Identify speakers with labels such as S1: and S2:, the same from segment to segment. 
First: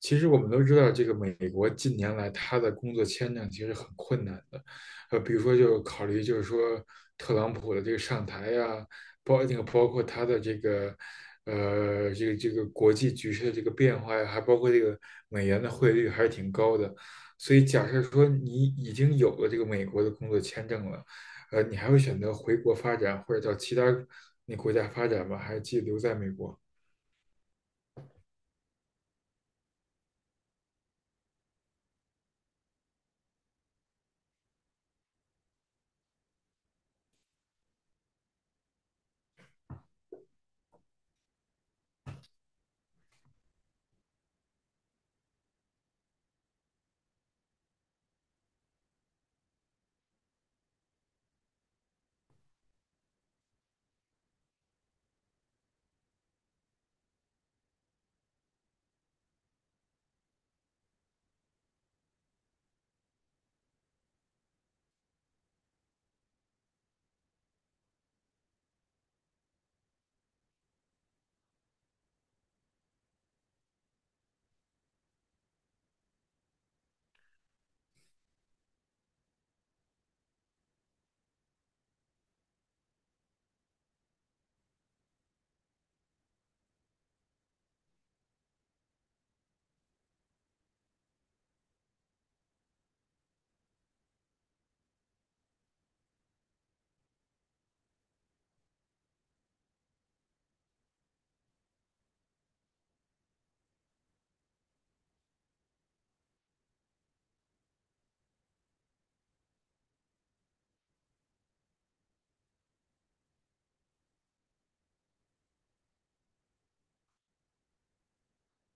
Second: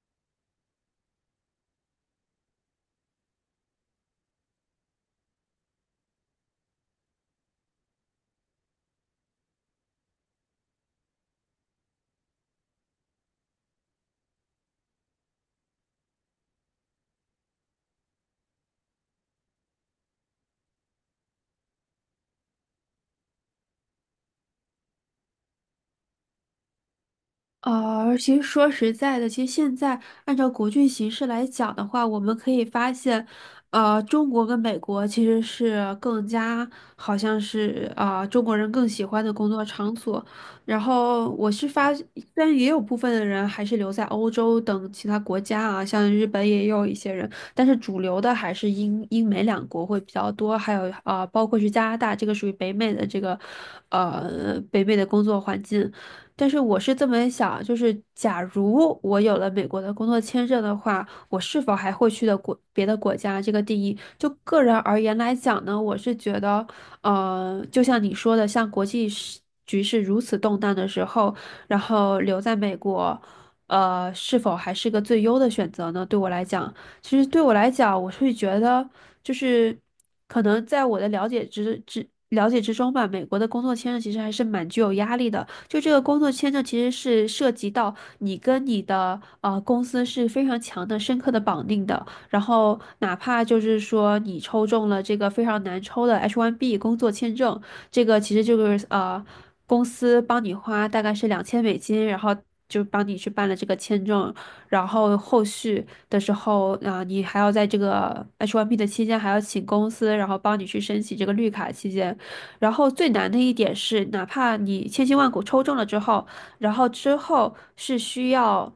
S1: 其实我们都知道，这个美国近年来它的工作签证其实很困难的，比如说就考虑就是说特朗普的这个上台呀、包那个包括他的这个国际局势的这个变化呀，还包括这个美元的汇率还是挺高的，所以假设说你已经有了这个美国的工作签证了，你还会选择回国发展或者到其他那国家发展吗？还是继续留在美国？
S2: 啊，其实说实在的，其实现在按照国际形势来讲的话，我们可以发现，中国跟美国其实是更加好像是啊，中国人更喜欢的工作场所。然后我是发，虽然也有部分的人还是留在欧洲等其他国家啊，像日本也有一些人，但是主流的还是英美两国会比较多，还有、包括是加拿大，这个属于北美的这个北美的工作环境。但是我是这么想，就是假如我有了美国的工作签证的话，我是否还会去的国别的国家？这个定义，就个人而言来讲呢，我是觉得，就像你说的，像国际时局势如此动荡的时候，然后留在美国，是否还是个最优的选择呢？对我来讲，其实对我来讲，我会觉得就是可能在我的了解之中吧，美国的工作签证其实还是蛮具有压力的。就这个工作签证其实是涉及到你跟你的公司是非常强的、深刻的绑定的。然后哪怕就是说你抽中了这个非常难抽的 H1B 工作签证，这个其实就是公司帮你花大概是2000美金，然后就帮你去办了这个签证，然后后续的时候，啊，你还要在这个 H1B 的期间还要请公司，然后帮你去申请这个绿卡期间。然后最难的一点是，哪怕你千辛万苦抽中了之后，然后之后是需要，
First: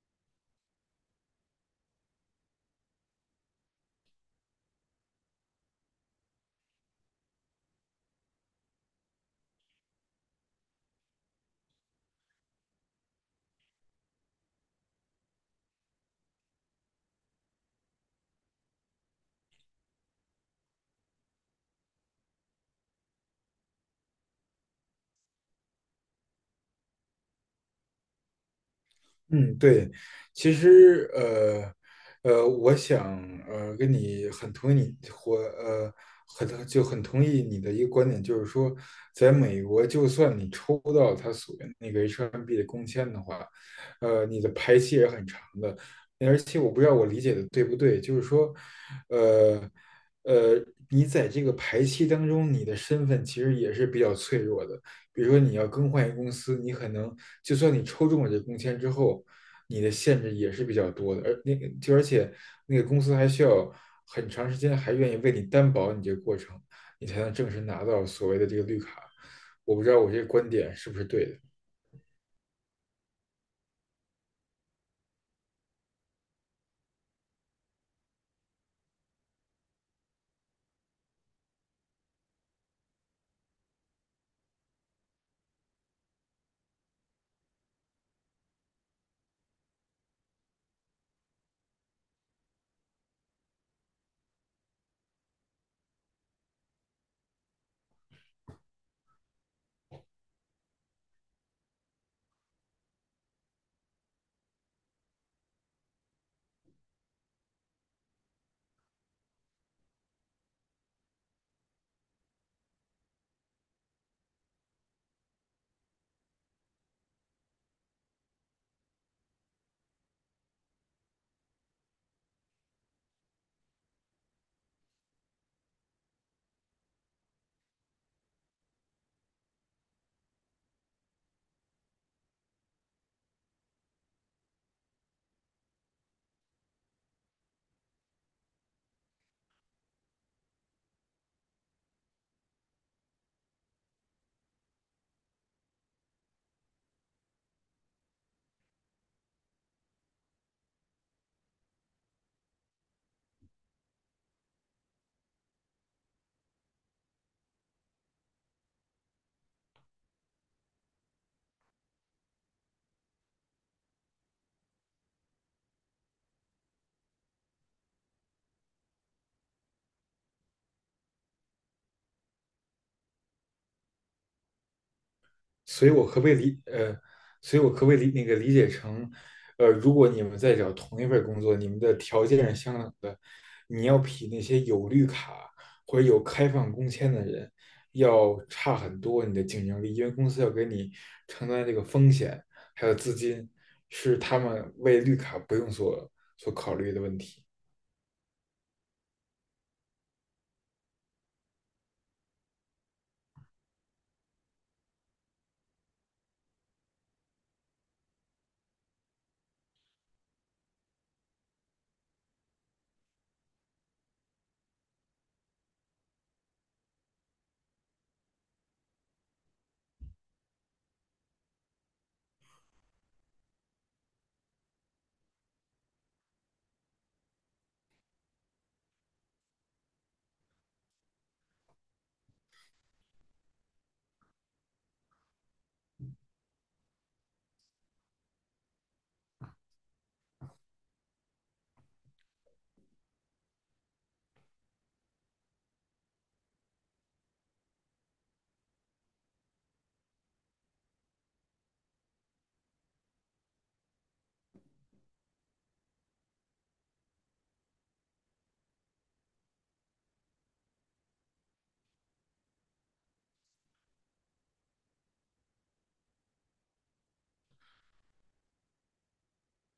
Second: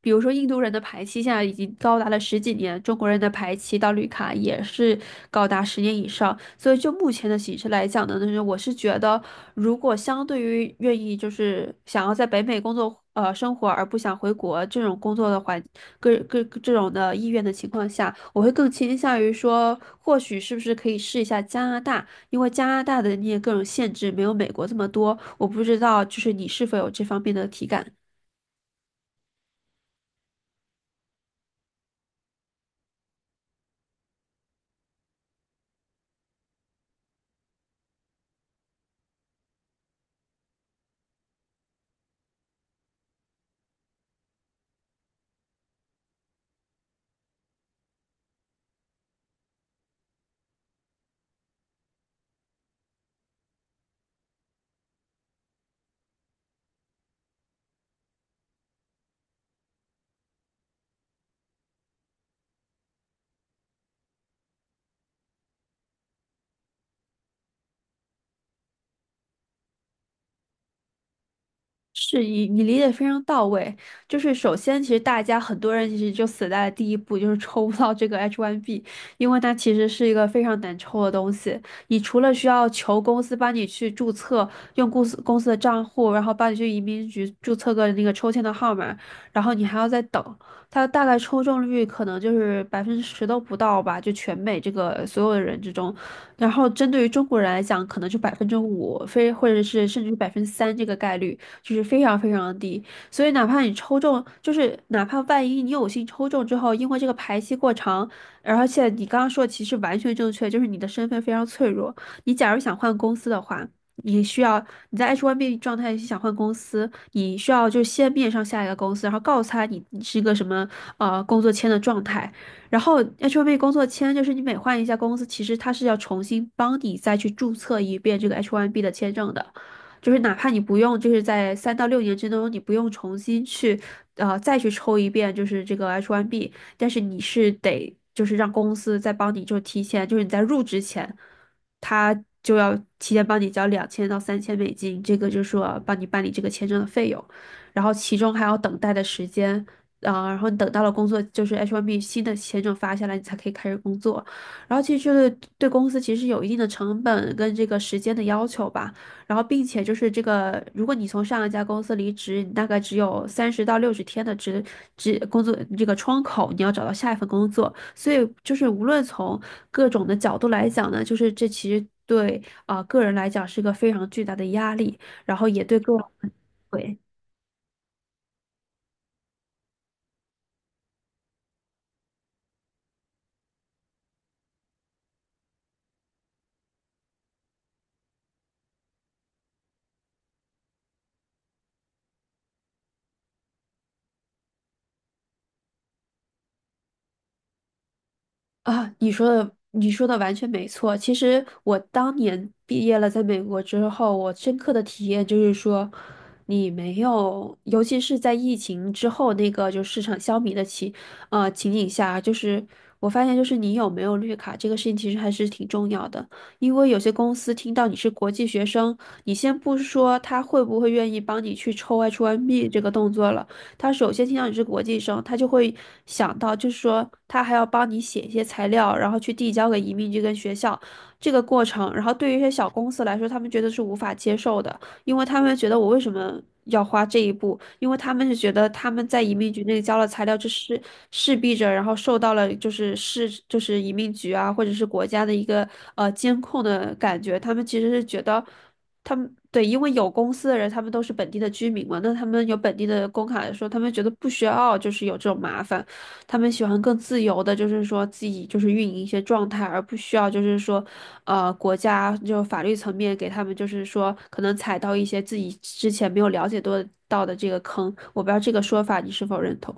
S2: 比如说印度人的排期现在已经高达了十几年，中国人的排期到绿卡也是高达10年以上。所以就目前的形势来讲呢，就是我是觉得，如果相对于愿意就是想要在北美工作生活而不想回国这种工作的环各各这种的意愿的情况下，我会更倾向于说，或许是不是可以试一下加拿大。因为加拿大的那些各种限制没有美国这么多，我不知道就是你是否有这方面的体感。
S1: 嗯，对，其实我想跟你很同意你或很就很同意你的一个观点，就是说，在美国，就算你抽到他所谓那个 H1B 的工签的话，你的排期也很长的，而且我不知道我理解的对不对，就是说，呃呃，你在这个排期当中，你的身份其实也是比较脆弱的。比如说你要更换一个公司，你可能就算你抽中了这工签之后，你的限制也是比较多的，而且那个公司还需要很长时间，还愿意为你担保你这个过程，你才能正式拿到所谓的这个绿卡。我不知道我这个观点是不是对的。
S2: 是你你理解非常到位，就是首先，其实大家很多人其实就死在了第一步，就是抽不到这个 H1B,因为它其实是一个非常难抽的东西。你除了需要求公司帮你去注册，用公司的账户，然后帮你去移民局注册个那个抽签的号码，然后你还要再等。它大概抽中率可能就是10%都不到吧，就全美这个所有的人之中，然后针对于中国人来讲，可能就5%，非或者是甚至3%这个概率。就是非常非常的低。所以哪怕你抽中，就是哪怕万一你有幸抽中之后，因为这个排期过长，而且你刚刚说的其实完全正确，就是你的身份非常脆弱。你假如想换公司的话，你需要你在 H1B 状态想换公司，你需要就先面上下一个公司，然后告诉他你你是一个什么工作签的状态。然后 H1B 工作签就是你每换一家公司，其实它是要重新帮你再去注册一遍这个 H1B 的签证的。就是哪怕你不用，就是在3到6年之中，你不用重新去，再去抽一遍，就是这个 H1B,但是你是得就是让公司再帮你，就提前，就是你在入职前，他就要提前帮你交2000到3000美金，这个就是说帮你办理这个签证的费用，然后其中还要等待的时间。然后你等到了工作，就是 H1B 新的签证发下来，你才可以开始工作。然后其实对公司其实有一定的成本跟这个时间的要求吧。然后并且就是这个，如果你从上一家公司离职，你大概只有30到60天的工作这个窗口，你要找到下一份工作。所以就是无论从各种的角度来讲呢，就是这其实对个人来讲是个非常巨大的压力，然后也对
S1: 所以
S2: 个
S1: 我可不
S2: 人
S1: 可以理
S2: 对。
S1: 呃，所以我可不可以理那个理解成，如果你们在找同一份工作，你们的条件是相等的，你要比那些有绿卡或者有开放工签的人要差很多你的竞争力，因为公司要给你承担这个风险，还有资金，是他们为绿卡不用所考虑的问题。
S2: 啊，你说的完全没错。其实我当年毕业了，在美国之后，我深刻的体验就是说，你没有，尤其是在疫情之后那个就市场消弭的情景下，就是我发现就是你有没有绿卡这个事情其实还是挺重要的，因为有些公司听到你是国际学生，你先不说他会不会愿意帮你去抽 H1B 这个动作了。他首先听到你是国际生，他就会想到，就是说他还要帮你写一些材料，然后去递交给移民局跟学校这个过程。然后对于一些小公司来说，他们觉得是无法接受的，因为他们觉得我为什么要花这一步？因为他们是觉得他们在移民局那里交了材料，这是势必着，然后受到了就是移民局啊，或者是国家的一个监控的感觉。他们其实是觉得。他们对，因为有公司的人，他们都是本地的居民嘛，那他们有本地的工卡来说，他们觉得不需要就是有这种麻烦，他们喜欢更自由的，就是说自己就是运营一些状态，而不需要就是说，国家就法律层面给他们就是说可能踩到一些自己之前没有了解多到的这个坑，我不知道这个说法你是否认同。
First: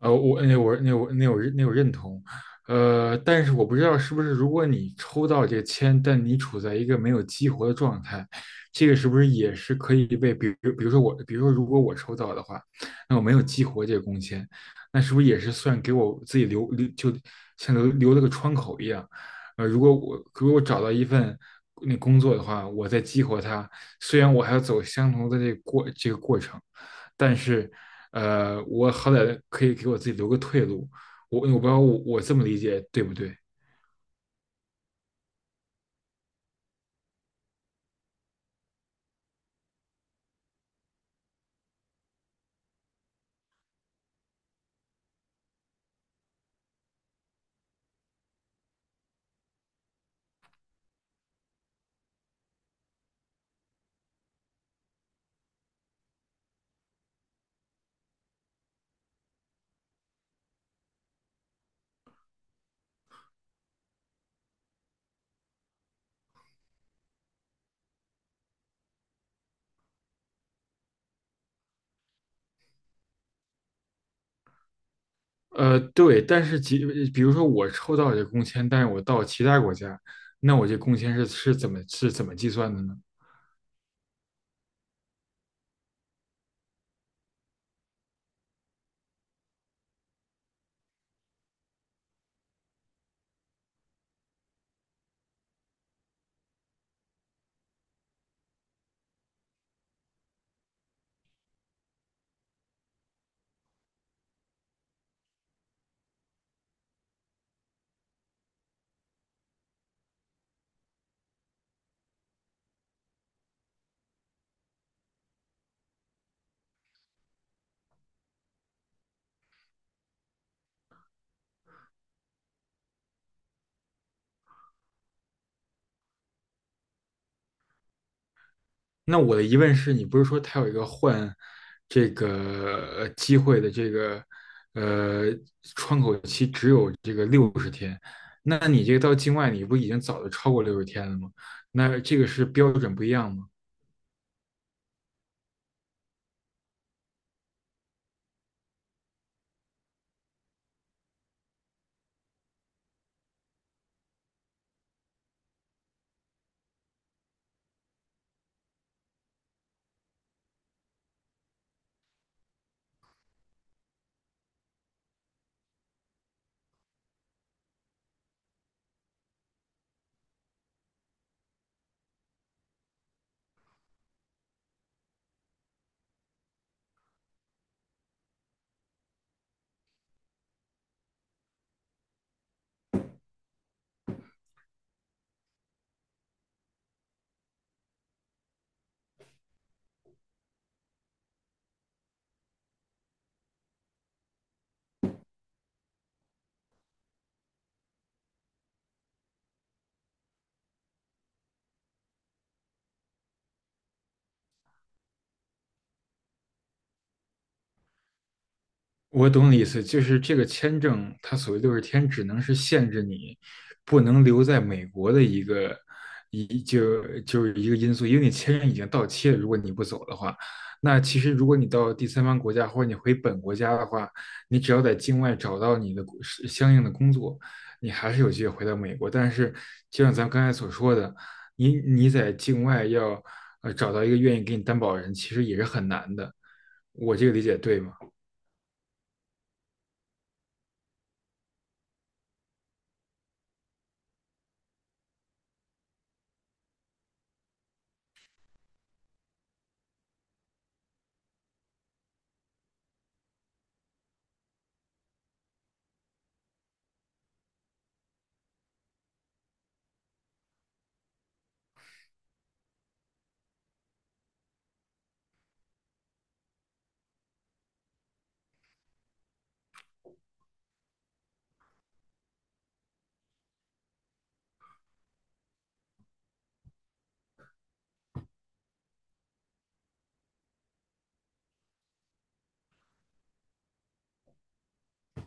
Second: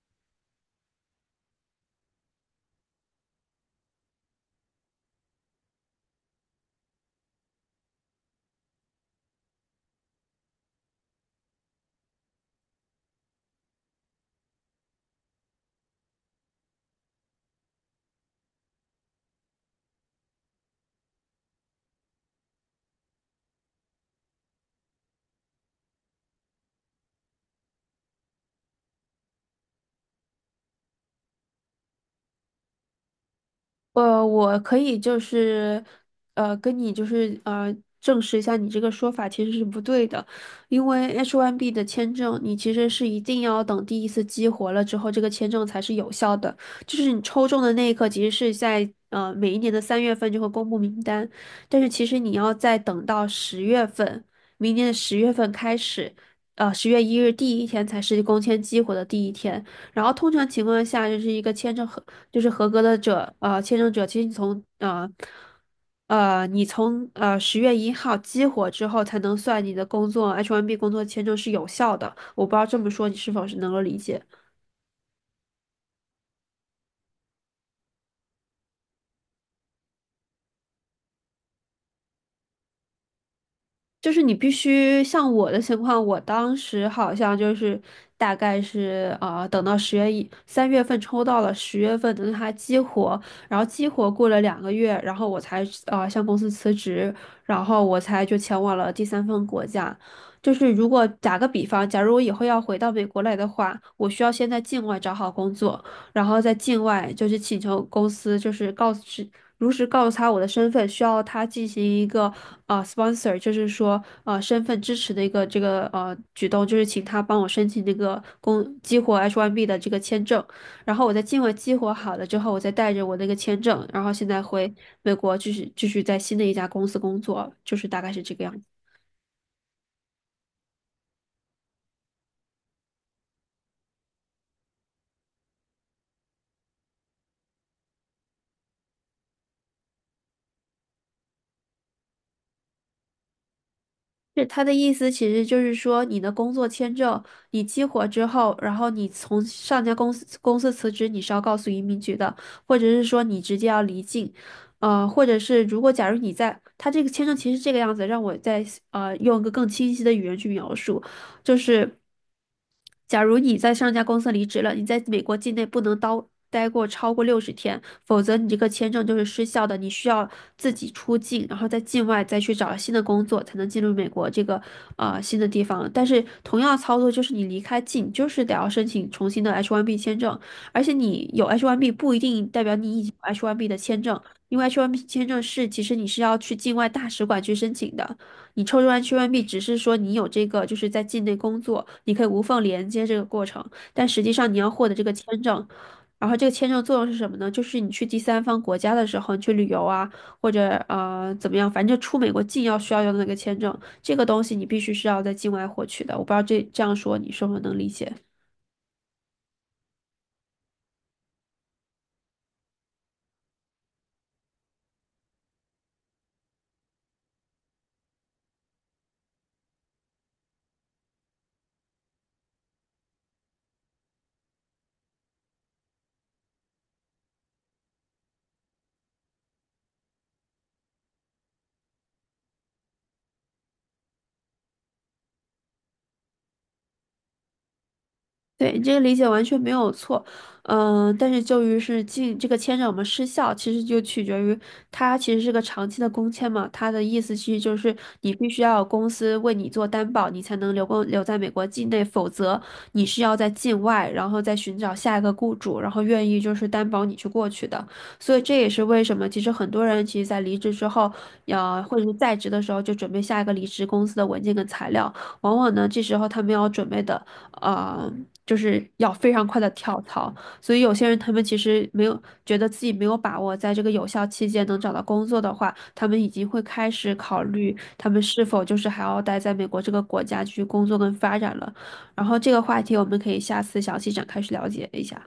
S1: 我认同，但是我不知道是不是如果你抽到这个签，但你处在一个没有激活的状态，这个是不是也是可以被，比如说如果我抽到的话，那我没有激活这个工签，那是不是也是算给我自己留就像留了个窗口一样？如果我找到一份工作的话，我再激活它，虽然我还要走相同的这个过程，但是。我好歹可以给我自己留个退路。我不知道我这么理解对不对？
S2: 我可以就是，跟你证实一下你这个说法其实是不对的，因为 H1B 的签证，你其实是一定要等第一次激活了之后，这个签证才是有效的。就是你抽中的那一刻，其实是在每一年的三月份就会公布名单，但是其实你要再等到十月份，明年的十月份开始，10月1日第一天才是工签激活的第一天。然后通常情况下，就是一个签证合，就是合格的者，签证者，其实你从10月1号激活之后，才能算你的工作 H1B 工作签证是有效的。我不知道这么说你是否是能够理解。
S1: 对，但是比如说我抽到这工签，但是我到其他国家，那我这工签是是怎么是怎么计算的呢？
S2: 就是你必须像我的情况，我当时好像就是大概是啊，等到十月一三月份抽到了，十月份等它激活，然后激活过了2个月，然后我才啊向公司辞职，然后我才就前往了第三份国家。就是如果打个比方，假如我以后要回到美国来的话，我需要先在境外找好工作，然后在境外就是请求公司就是告知如实告诉他我的身份，需要他进行一个sponsor,就是说身份支持的一个这个举动，就是请他帮我申请这个激活 H1B 的这个签证，然后我在境外激活好了之后，我再带着我那个签证，然后现在回美国继续在新的一家公司工作，就是大概是这个样子。
S1: 那我的疑问是，你不是说它有一个换这个机会的呃，那你这个到境外你不已经早就超过六十天了吗？那这个是标准不一样吗？
S2: 是他的意思，其实就是说，你的工作签证你激活之后，然后你从上家公司辞职，你是要告诉移民局的，或者是说你直接要离境，或者是如果假如你在他这个签证其实是这个样子，让我再用一个更清晰的语言去描述，就是假如你在上家公司离职了，你在美国境内不能待超过六十天，否则你这个签证就是失效的，你需要自己出境，然后在境外再去找新的工作，才能进入美国这个新的地方。但是同样操作就是你离开境，就是得要申请重新的 H1B 签证，而且你有 H1B 不一定代表你已经有 H1B 的签证，因为 H1B 签证是其实你是要去境外大使馆去申请的。你抽完 h 外 b 只是说你有这个，就是在境内工作，你可以无缝连接这个过程，但实际上你要获得这个签证，然后这个签证作用是什么呢？就是你去第三方国家的时候，你去旅游啊，或者怎么样，反正就出美国境要需要用的那个签证，这个东西你必须是要在境外获取的。我不知道这这样说你是否能理解。
S1: 我懂你意思，就是这个签证，它所谓的六十天，只能是限制你不能留在美国的一个一就就是一个因素，因为你签证已经到期了，如果你不走的话，那其实如果你到第三方国家或者你回本国家的话，你只要在境外找到你的工是相应的工作，你还是有机会回到美国。但是就像咱们刚才所说的，你在境外要找到一个愿意给你担保人，其实也是很难的。我这个理解对吗？
S2: 对，你这个理解完全没有错，但是就于是进这个签证失效，其实就取决于它其实是个长期的工签嘛，它的意思其实就是你必须要有公司为你做担保，你才能留在美国境内，否则你是要在境外，然后再寻找下一个雇主，然后愿意就是担保你去过去的。所以这也是为什么其实很多人其实在离职之后，或者是在职的时候就准备下一个离职公司的文件跟材料，往往呢这时候他们要准备的。呃，就是要非常快的跳槽。所以有些人他们其实没有觉得自己没有把握在这个有效期间能找到工作的话，他们已经会开始考虑他们是否就是还要待在美国这个国家去工作跟发展了。然后这个话题我们可以下次详细展开去了解一下。